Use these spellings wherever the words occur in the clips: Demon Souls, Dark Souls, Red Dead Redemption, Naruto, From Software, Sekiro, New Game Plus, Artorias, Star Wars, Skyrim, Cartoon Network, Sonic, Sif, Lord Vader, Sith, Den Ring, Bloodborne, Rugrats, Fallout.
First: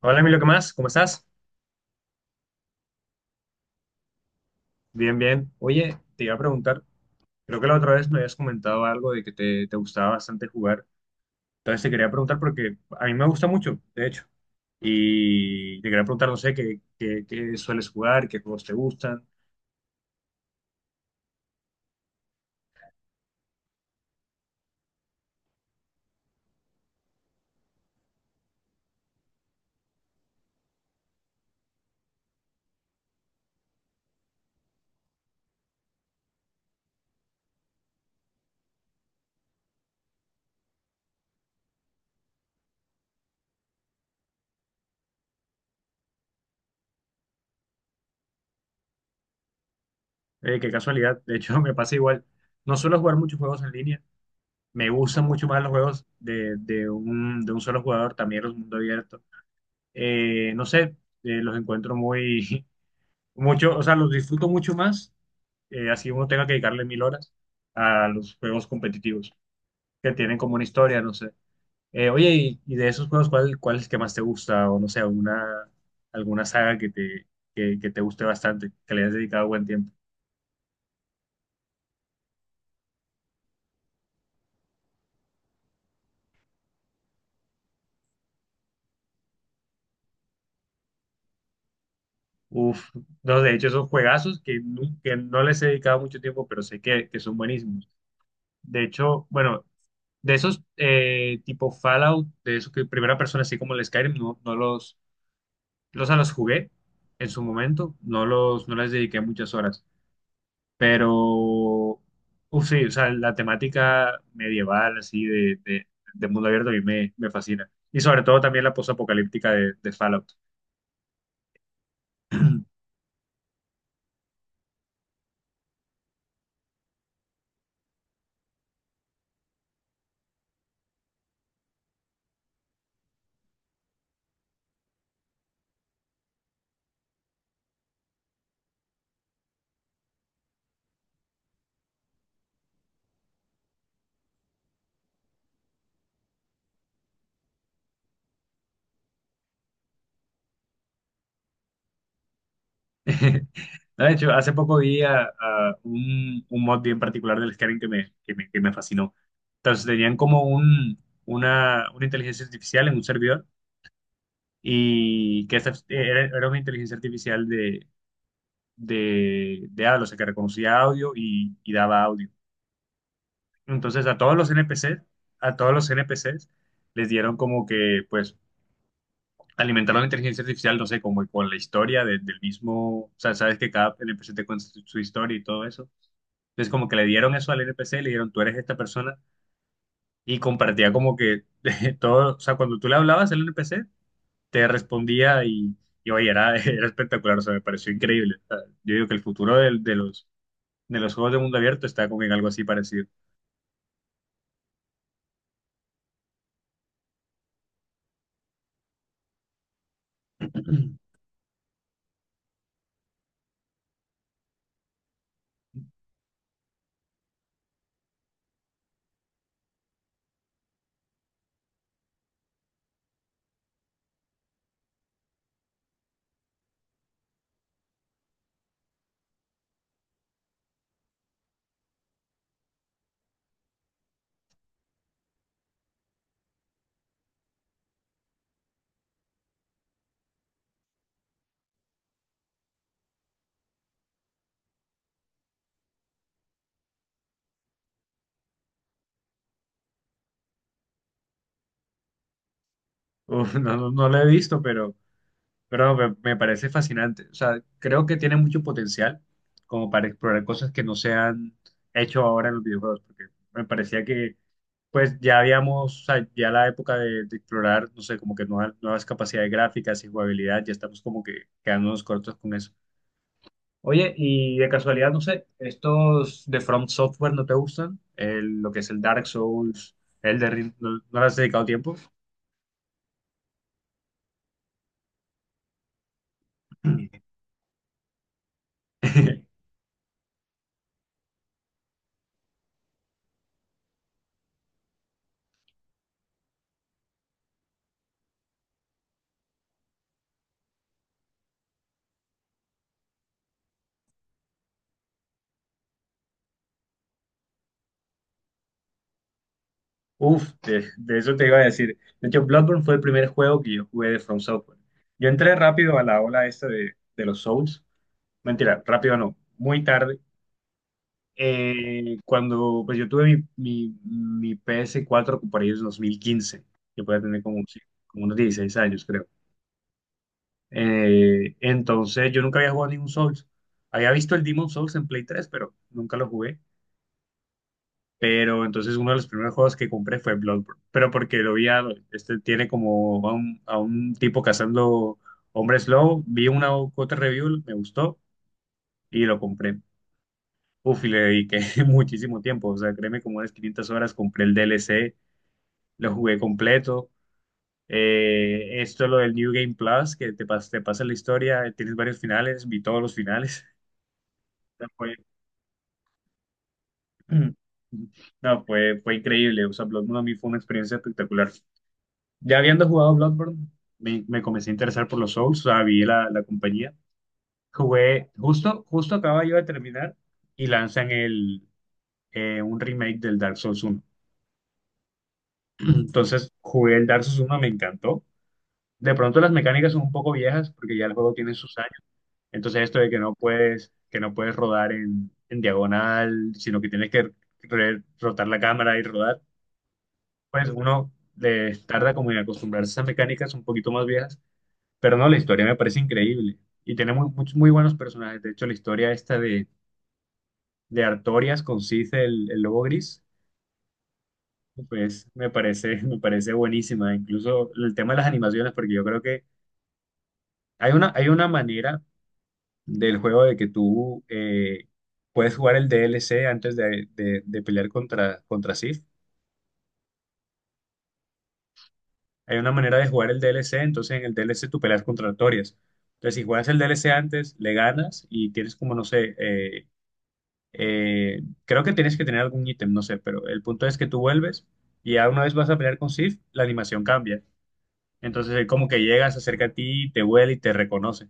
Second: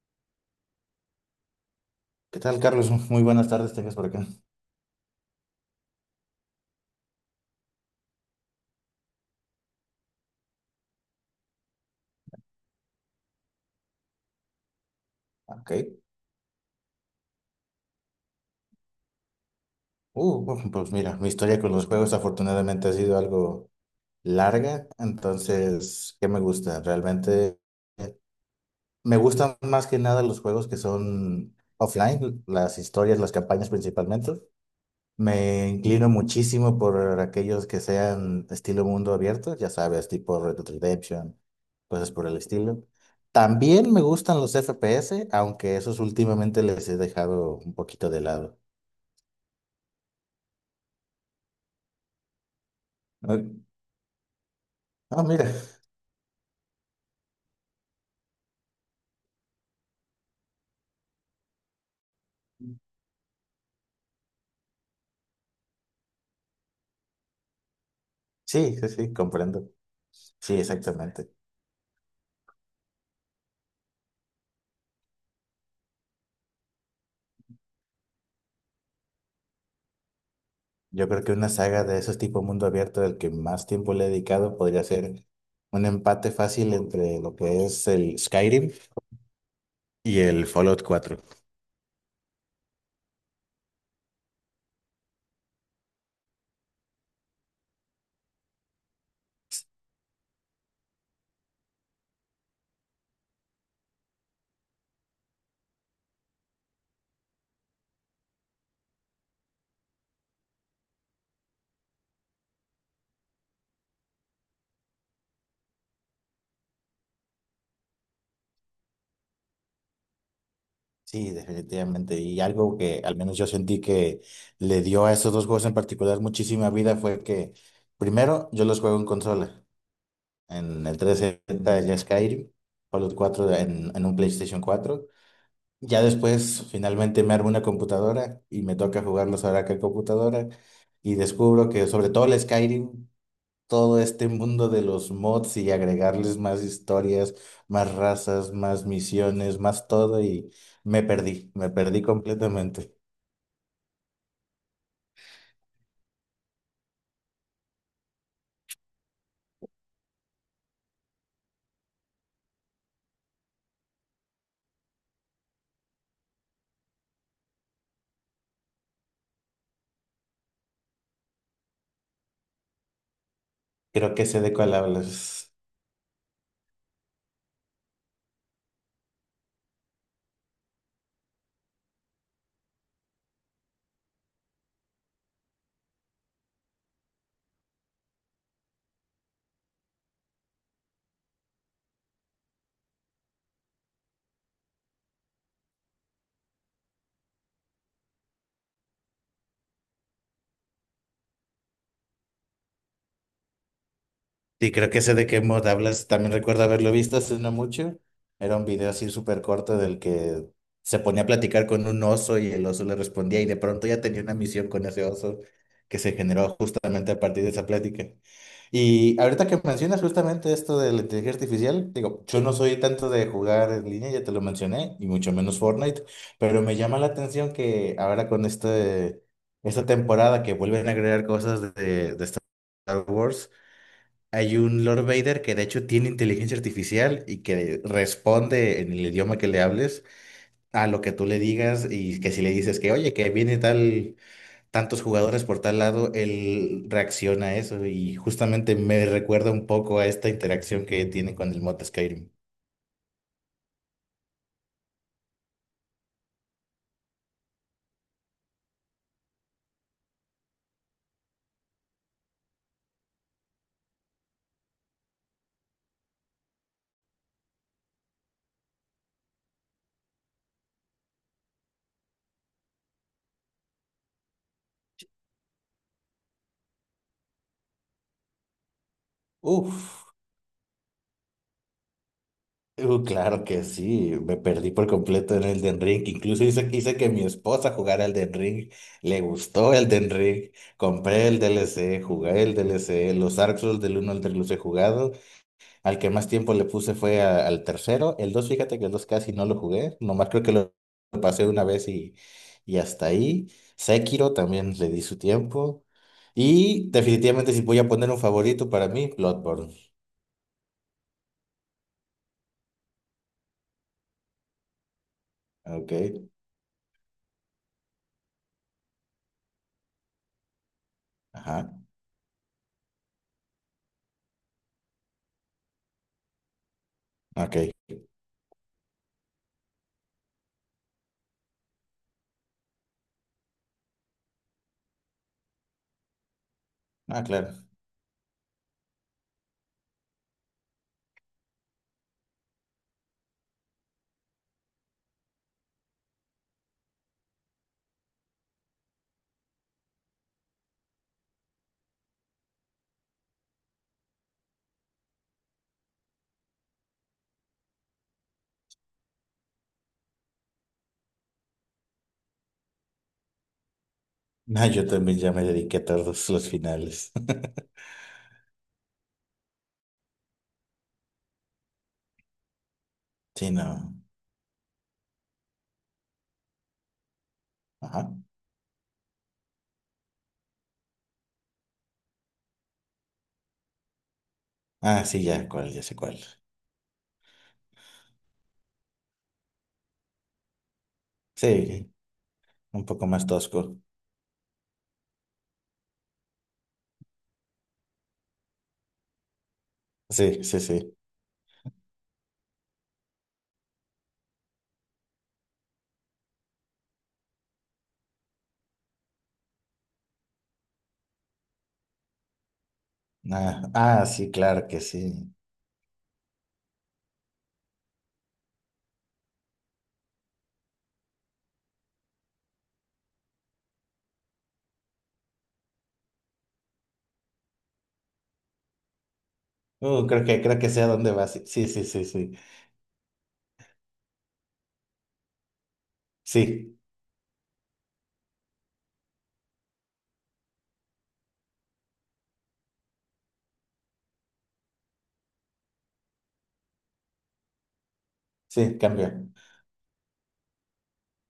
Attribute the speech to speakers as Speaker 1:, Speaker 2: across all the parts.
Speaker 1: Hola Emilio, ¿qué más? ¿Cómo estás?
Speaker 2: ¿Qué tal, Carlos? Muy buenas tardes, tengas por acá.
Speaker 1: Bien, bien. Oye, te iba a preguntar, creo que la otra vez me habías comentado algo de que te gustaba bastante jugar. Entonces te quería preguntar porque a mí me gusta mucho, de hecho.
Speaker 2: Ok.
Speaker 1: Y te quería preguntar, no sé, qué sueles jugar, qué juegos te gustan.
Speaker 2: Bueno, pues mira, mi historia con los juegos afortunadamente ha sido algo larga, entonces, ¿qué me gusta? Realmente eh, me gustan más que nada los juegos que son offline, las historias, las campañas principalmente. Me inclino muchísimo por aquellos que sean estilo mundo abierto, ya sabes, tipo Red Dead Redemption, cosas por el estilo. También me gustan los FPS, aunque esos últimamente les he dejado un poquito de lado.
Speaker 1: Qué casualidad. De hecho, me pasa igual. No suelo jugar muchos
Speaker 2: Ah,
Speaker 1: juegos en línea. Me
Speaker 2: ah,
Speaker 1: gustan
Speaker 2: mira,
Speaker 1: mucho más los juegos de, de un solo jugador, también los mundo abierto. No sé, los encuentro muy, mucho, o sea, los disfruto mucho más, así uno tenga que dedicarle mil horas a los juegos
Speaker 2: sí, sí, sí,
Speaker 1: competitivos
Speaker 2: comprendo.
Speaker 1: que tienen
Speaker 2: Sí,
Speaker 1: como una historia, no
Speaker 2: exactamente.
Speaker 1: sé. Oye, y de esos juegos, ¿cuál es el que más te gusta? O no sé, alguna saga que te guste bastante, que le hayas dedicado buen tiempo.
Speaker 2: Yo creo que una saga de esos tipo mundo abierto del que más tiempo le he dedicado podría ser un empate fácil entre lo que es el Skyrim y el Fallout 4.
Speaker 1: Uf, no, de hecho, son juegazos que no les he dedicado mucho tiempo, pero sé que son buenísimos. De hecho, bueno, de esos tipo Fallout, de esos que primera persona, así como el Skyrim, no, no los, los, a los jugué en su momento, no les dediqué muchas horas. Pero, uf, sí, o sea, la temática medieval, así, de mundo abierto, a mí me fascina. Y sobre todo también la posapocalíptica de Fallout.
Speaker 2: Sí, definitivamente. Y algo que al menos yo sentí que le dio a esos dos juegos en particular muchísima vida fue que, primero, yo los juego en consola, en el 360 de Skyrim, Fallout 4 en un PlayStation 4. Ya después, finalmente, me armo una computadora y me toca jugarlos ahora que computadora. Y descubro que, sobre todo el Skyrim, todo este mundo de los mods y agregarles más historias, más razas, más misiones, más todo y me perdí completamente.
Speaker 1: No, de hecho, hace poco vi a, un mod bien particular del Skyrim que me fascinó. Entonces, tenían como un, una inteligencia artificial en un servidor y era una inteligencia artificial de, de habla, o sea, que reconocía audio y daba audio. Entonces
Speaker 2: Creo
Speaker 1: a
Speaker 2: que
Speaker 1: todos
Speaker 2: sé
Speaker 1: los
Speaker 2: de cuál
Speaker 1: NPCs,
Speaker 2: hablas.
Speaker 1: a todos los NPCs les dieron como que, pues, alimentaron la inteligencia artificial, no sé, como con la historia del mismo, o sea, sabes que cada NPC te cuenta su historia y todo eso. Entonces como que le dieron eso al NPC, le dieron tú eres esta persona y compartía como que todo, o sea, cuando tú le hablabas al NPC, te respondía y oye, era, era espectacular, o sea, me pareció increíble. O sea, yo digo que el futuro los, de los juegos de mundo abierto está como en algo así parecido.
Speaker 2: Sí, creo que ese de qué mod hablas, también recuerdo haberlo visto hace no mucho. Era un video así súper corto del que se ponía a platicar con un oso y el oso le respondía y de pronto ya tenía una misión con ese oso que se generó justamente a partir de esa plática. Y ahorita que mencionas justamente esto de la inteligencia artificial, digo, yo no soy tanto de jugar en línea, ya te lo mencioné, y mucho menos Fortnite, pero me llama la atención que ahora con esta temporada que vuelven a agregar cosas de Star Wars, hay un Lord Vader que de hecho tiene inteligencia artificial y que responde en el idioma que le hables a lo que tú le digas y que si le dices que, oye, que viene tal, tantos jugadores por tal lado, él reacciona a eso y justamente me recuerda un poco a esta interacción que tiene con el mod Skyrim.
Speaker 1: Uf, no lo he visto, pero... Pero me parece fascinante. O sea, creo que tiene mucho potencial como para explorar cosas que no se han hecho ahora en los videojuegos, porque me parecía que pues ya habíamos, o sea, ya la época de explorar, no sé, como que nuevas capacidades gráficas y jugabilidad, ya estamos como que quedándonos cortos con eso. Oye, y de casualidad, no sé, ¿estos de From Software no te gustan? Lo que es el Dark Souls,
Speaker 2: Uf.
Speaker 1: el de, ¿no, no le has dedicado tiempo?
Speaker 2: Claro que sí, me perdí por completo en el Den Ring. Incluso hice que mi esposa jugara el Den Ring. Le gustó el Den Ring. Compré el DLC, jugué el DLC. Los Dark Souls del uno al 3 los he jugado. Al que más tiempo le puse fue al tercero. El 2 fíjate que el 2 casi no lo jugué. Nomás creo que lo pasé una vez y hasta ahí. Sekiro también le di su tiempo. Y definitivamente si voy a poner un favorito para mí, Bloodborne.
Speaker 1: Uf, de eso te iba a decir. De hecho, Bloodborne fue el primer juego que yo jugué de From Software. Yo entré
Speaker 2: Ok,
Speaker 1: rápido a la ola esta de los Souls. Mentira, rápido no, muy tarde.
Speaker 2: ajá,
Speaker 1: Cuando pues yo tuve mi ps cuatro por ahí en 2015. Yo podía tener como,
Speaker 2: ok.
Speaker 1: sí, como unos 16 años, creo. Entonces yo nunca había jugado ningún Souls. Había visto el Demon Souls en Play 3, pero nunca lo jugué.
Speaker 2: Ah, claro.
Speaker 1: Pero entonces uno de los primeros juegos que compré fue Bloodborne. Pero porque lo vi, este tiene como a un tipo cazando hombres lobo. Vi una otra review, me gustó y lo compré. Uf, y le dediqué muchísimo tiempo. O sea, créeme, como unas 500 horas, compré el DLC, lo jugué completo. Lo del New Game Plus, te pasa la historia, tienes varios finales, vi todos los finales.
Speaker 2: No, yo
Speaker 1: No, fue,
Speaker 2: también ya me dediqué a todos los finales.
Speaker 1: no, fue, fue increíble. O sea, Bloodborne a mí fue una experiencia espectacular. Ya habiendo jugado
Speaker 2: Sí, no.
Speaker 1: Bloodborne, me comencé a interesar por los Souls, o sea, vi la, la compañía.
Speaker 2: Ajá.
Speaker 1: Jugué, justo acaba yo de terminar y lanzan el, un remake del Dark Souls uno.
Speaker 2: Ah, sí, ya cuál, ya sé cuál.
Speaker 1: Entonces jugué el Dark Souls uno, me encantó. De pronto las mecánicas son un poco viejas porque ya el juego
Speaker 2: Sí,
Speaker 1: tiene sus años. Entonces
Speaker 2: un
Speaker 1: esto
Speaker 2: poco
Speaker 1: de
Speaker 2: más tosco.
Speaker 1: que no puedes rodar en diagonal, sino que tienes que rotar la cámara y rodar,
Speaker 2: Sí, sí,
Speaker 1: pues
Speaker 2: sí.
Speaker 1: uno le tarda como en acostumbrarse a esas mecánicas un poquito más viejas. Pero no, la historia me parece increíble y tiene muy, muchos muy buenos personajes. De hecho, la historia esta de Artorias con Sith, el lobo gris,
Speaker 2: Ah, ah, sí, claro que
Speaker 1: pues
Speaker 2: sí.
Speaker 1: me parece, me parece buenísima. Incluso el tema de las animaciones, porque yo creo que hay una manera del juego de que tú, puedes jugar el DLC antes de pelear contra, contra Sith.
Speaker 2: Creo que sé a dónde vas. Sí, sí, sí, sí.
Speaker 1: Hay una manera de jugar el DLC, entonces en el DLC tú peleas contra Artorias. Entonces, si juegas
Speaker 2: Sí,
Speaker 1: el DLC antes, le ganas y tienes como, no sé, eh, creo que tienes que tener algún ítem, no sé, pero el punto es que tú vuelves y ya una vez vas a pelear con Sif, la animación cambia. Entonces,
Speaker 2: sí,
Speaker 1: él
Speaker 2: sí,
Speaker 1: como que
Speaker 2: cambia.
Speaker 1: llegas, se acerca a ti, te huele y te reconoce,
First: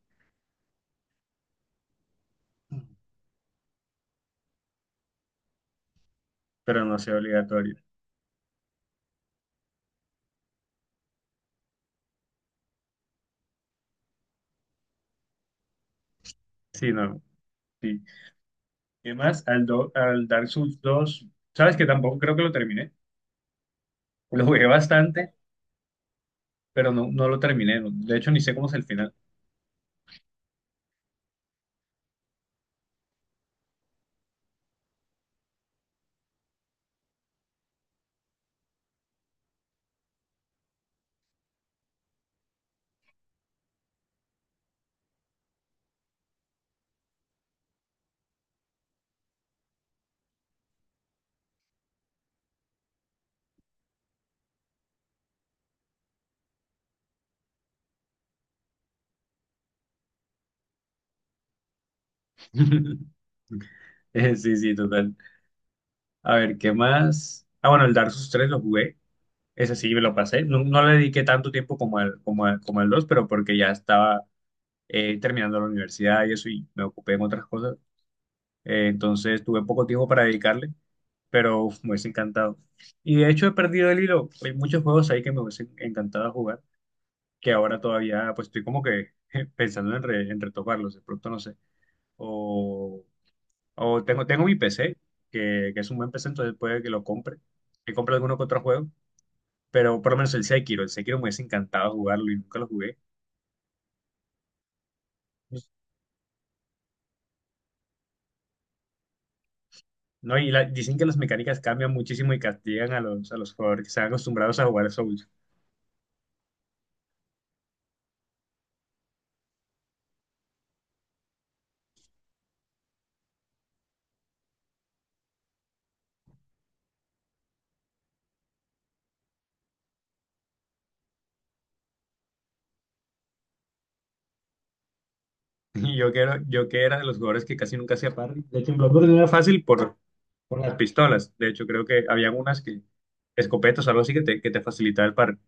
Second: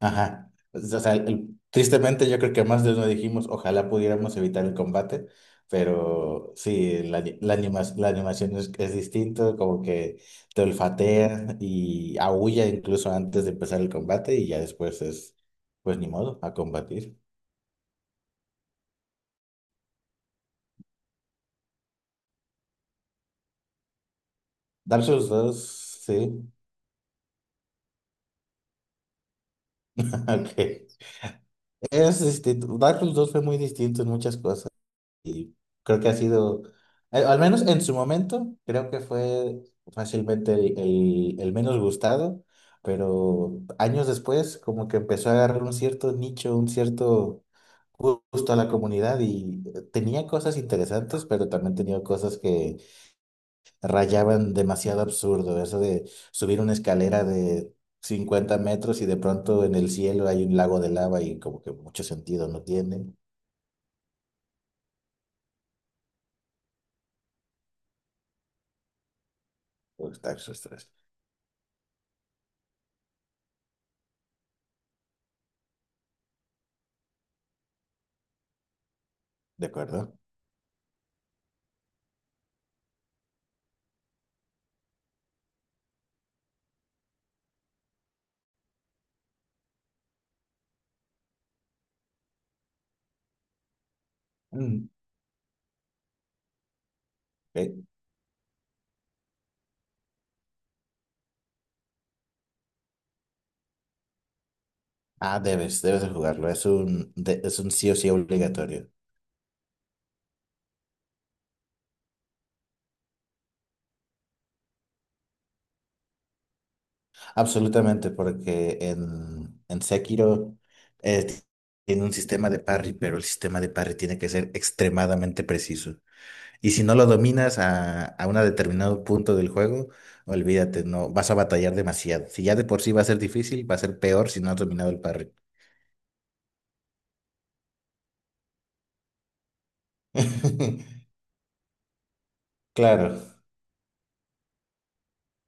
Speaker 2: Ajá. Pues, o sea, tristemente yo creo que más de uno dijimos, ojalá pudiéramos evitar el combate, pero
Speaker 1: pero no
Speaker 2: sí,
Speaker 1: sea
Speaker 2: la, ani- la,
Speaker 1: obligatorio.
Speaker 2: anima- la animación es distinto, como que te olfatea y aúlla incluso antes de empezar el combate y ya después es, pues ni modo, a
Speaker 1: Sí,
Speaker 2: combatir.
Speaker 1: no, sí. Y además, al, al Dark Souls dos, sabes que tampoco creo que lo terminé. Lo jugué
Speaker 2: Dark Souls
Speaker 1: bastante,
Speaker 2: 2 sí,
Speaker 1: pero no, no lo terminé. De hecho, ni sé cómo es el final.
Speaker 2: ok. Es distinto. Dark Souls 2 fue muy distinto en muchas cosas. Y creo que ha sido, al menos en su momento, creo que fue fácilmente el menos gustado, pero años después como que empezó a agarrar un cierto nicho, un cierto gusto a la comunidad y tenía cosas interesantes, pero también tenía cosas que rayaban demasiado absurdo, eso de subir una escalera de 50 metros y de pronto en el cielo hay un lago de lava y como que mucho sentido no tiene.
Speaker 1: Sí, sí, total. A ver, ¿qué más? Ah, bueno, el Dark Souls 3 lo jugué. Ese sí me
Speaker 2: Pues,
Speaker 1: lo pasé. No, no le dediqué tanto tiempo como al 2, pero porque ya estaba, terminando la universidad y eso, y me ocupé en otras cosas. Entonces tuve
Speaker 2: ¿De
Speaker 1: poco tiempo
Speaker 2: acuerdo?
Speaker 1: para dedicarle, pero uf, me hubiese encantado. Y de hecho he perdido el hilo. Hay muchos juegos ahí que me hubiesen encantado jugar, que ahora todavía pues estoy como que pensando en, en retomarlos, de pronto no sé. O, tengo mi PC, que es un buen PC, entonces puede que lo compre,
Speaker 2: Eh,
Speaker 1: que compre alguno que otro juego, pero por lo menos el Sekiro me hubiese encantado jugarlo y nunca lo jugué.
Speaker 2: ah, debes de jugarlo. Es un sí o sí obligatorio.
Speaker 1: No, dicen que las mecánicas cambian muchísimo y castigan a los jugadores que están acostumbrados a jugar Souls.
Speaker 2: Absolutamente, porque en Sekiro eh, t- tiene un sistema de parry, pero el sistema de parry tiene que ser extremadamente preciso. Y si no lo dominas a un determinado punto del juego, olvídate, no vas a batallar demasiado. Si ya de por sí va a ser difícil, va a ser peor si no has dominado el parry.
Speaker 1: Y yo que era de los jugadores que casi nunca hacía parry. De hecho, en Bloodborne no era fácil por las pistolas. De hecho, creo que había unas que,
Speaker 2: Claro,
Speaker 1: escopetas, algo así que te facilitaba el parry.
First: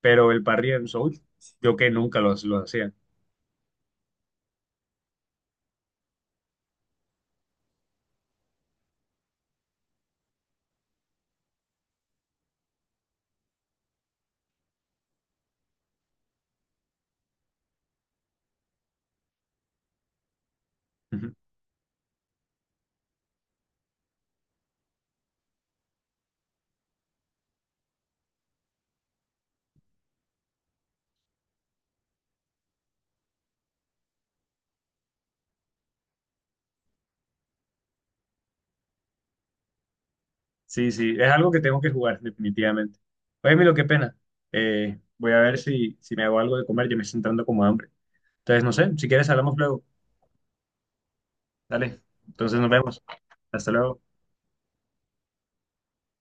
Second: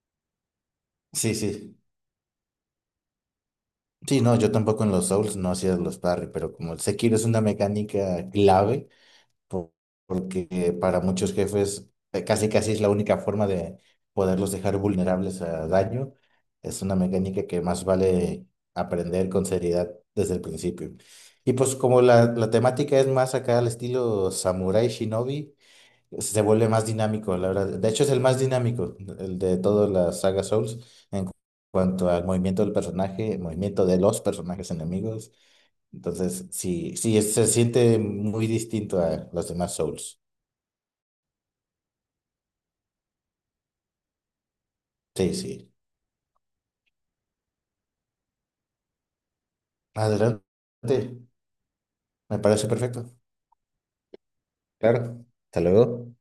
Speaker 1: Pero el parry en Souls,
Speaker 2: sí,
Speaker 1: yo
Speaker 2: sí.
Speaker 1: que nunca los lo hacía.
Speaker 2: Sí, no, yo tampoco en los Souls no hacía los parry, pero como el Sekiro es una mecánica clave por- porque para muchos jefes casi casi es la única forma de poderlos dejar vulnerables a daño. Es una mecánica que más vale aprender con seriedad desde el principio. Y pues como la temática es más acá al estilo Samurai Shinobi, se vuelve más dinámico, la verdad. De hecho es el más dinámico, el de toda la saga Souls, en cuanto al movimiento del personaje, el movimiento de los personajes enemigos. Entonces, sí, sí, se siente muy distinto a los demás Souls.
Speaker 1: Sí, sí, es algo que tengo que jugar, definitivamente. Oye, Milo, qué pena. Voy
Speaker 2: Sí,
Speaker 1: a ver
Speaker 2: sí.
Speaker 1: si, si me hago algo de comer, ya me está entrando como hambre. Entonces, no sé, si quieres hablamos luego.
Speaker 2: Adelante.
Speaker 1: Dale,
Speaker 2: Me
Speaker 1: entonces
Speaker 2: parece
Speaker 1: nos vemos.
Speaker 2: perfecto.
Speaker 1: Hasta luego.
Speaker 2: Claro. Hasta luego.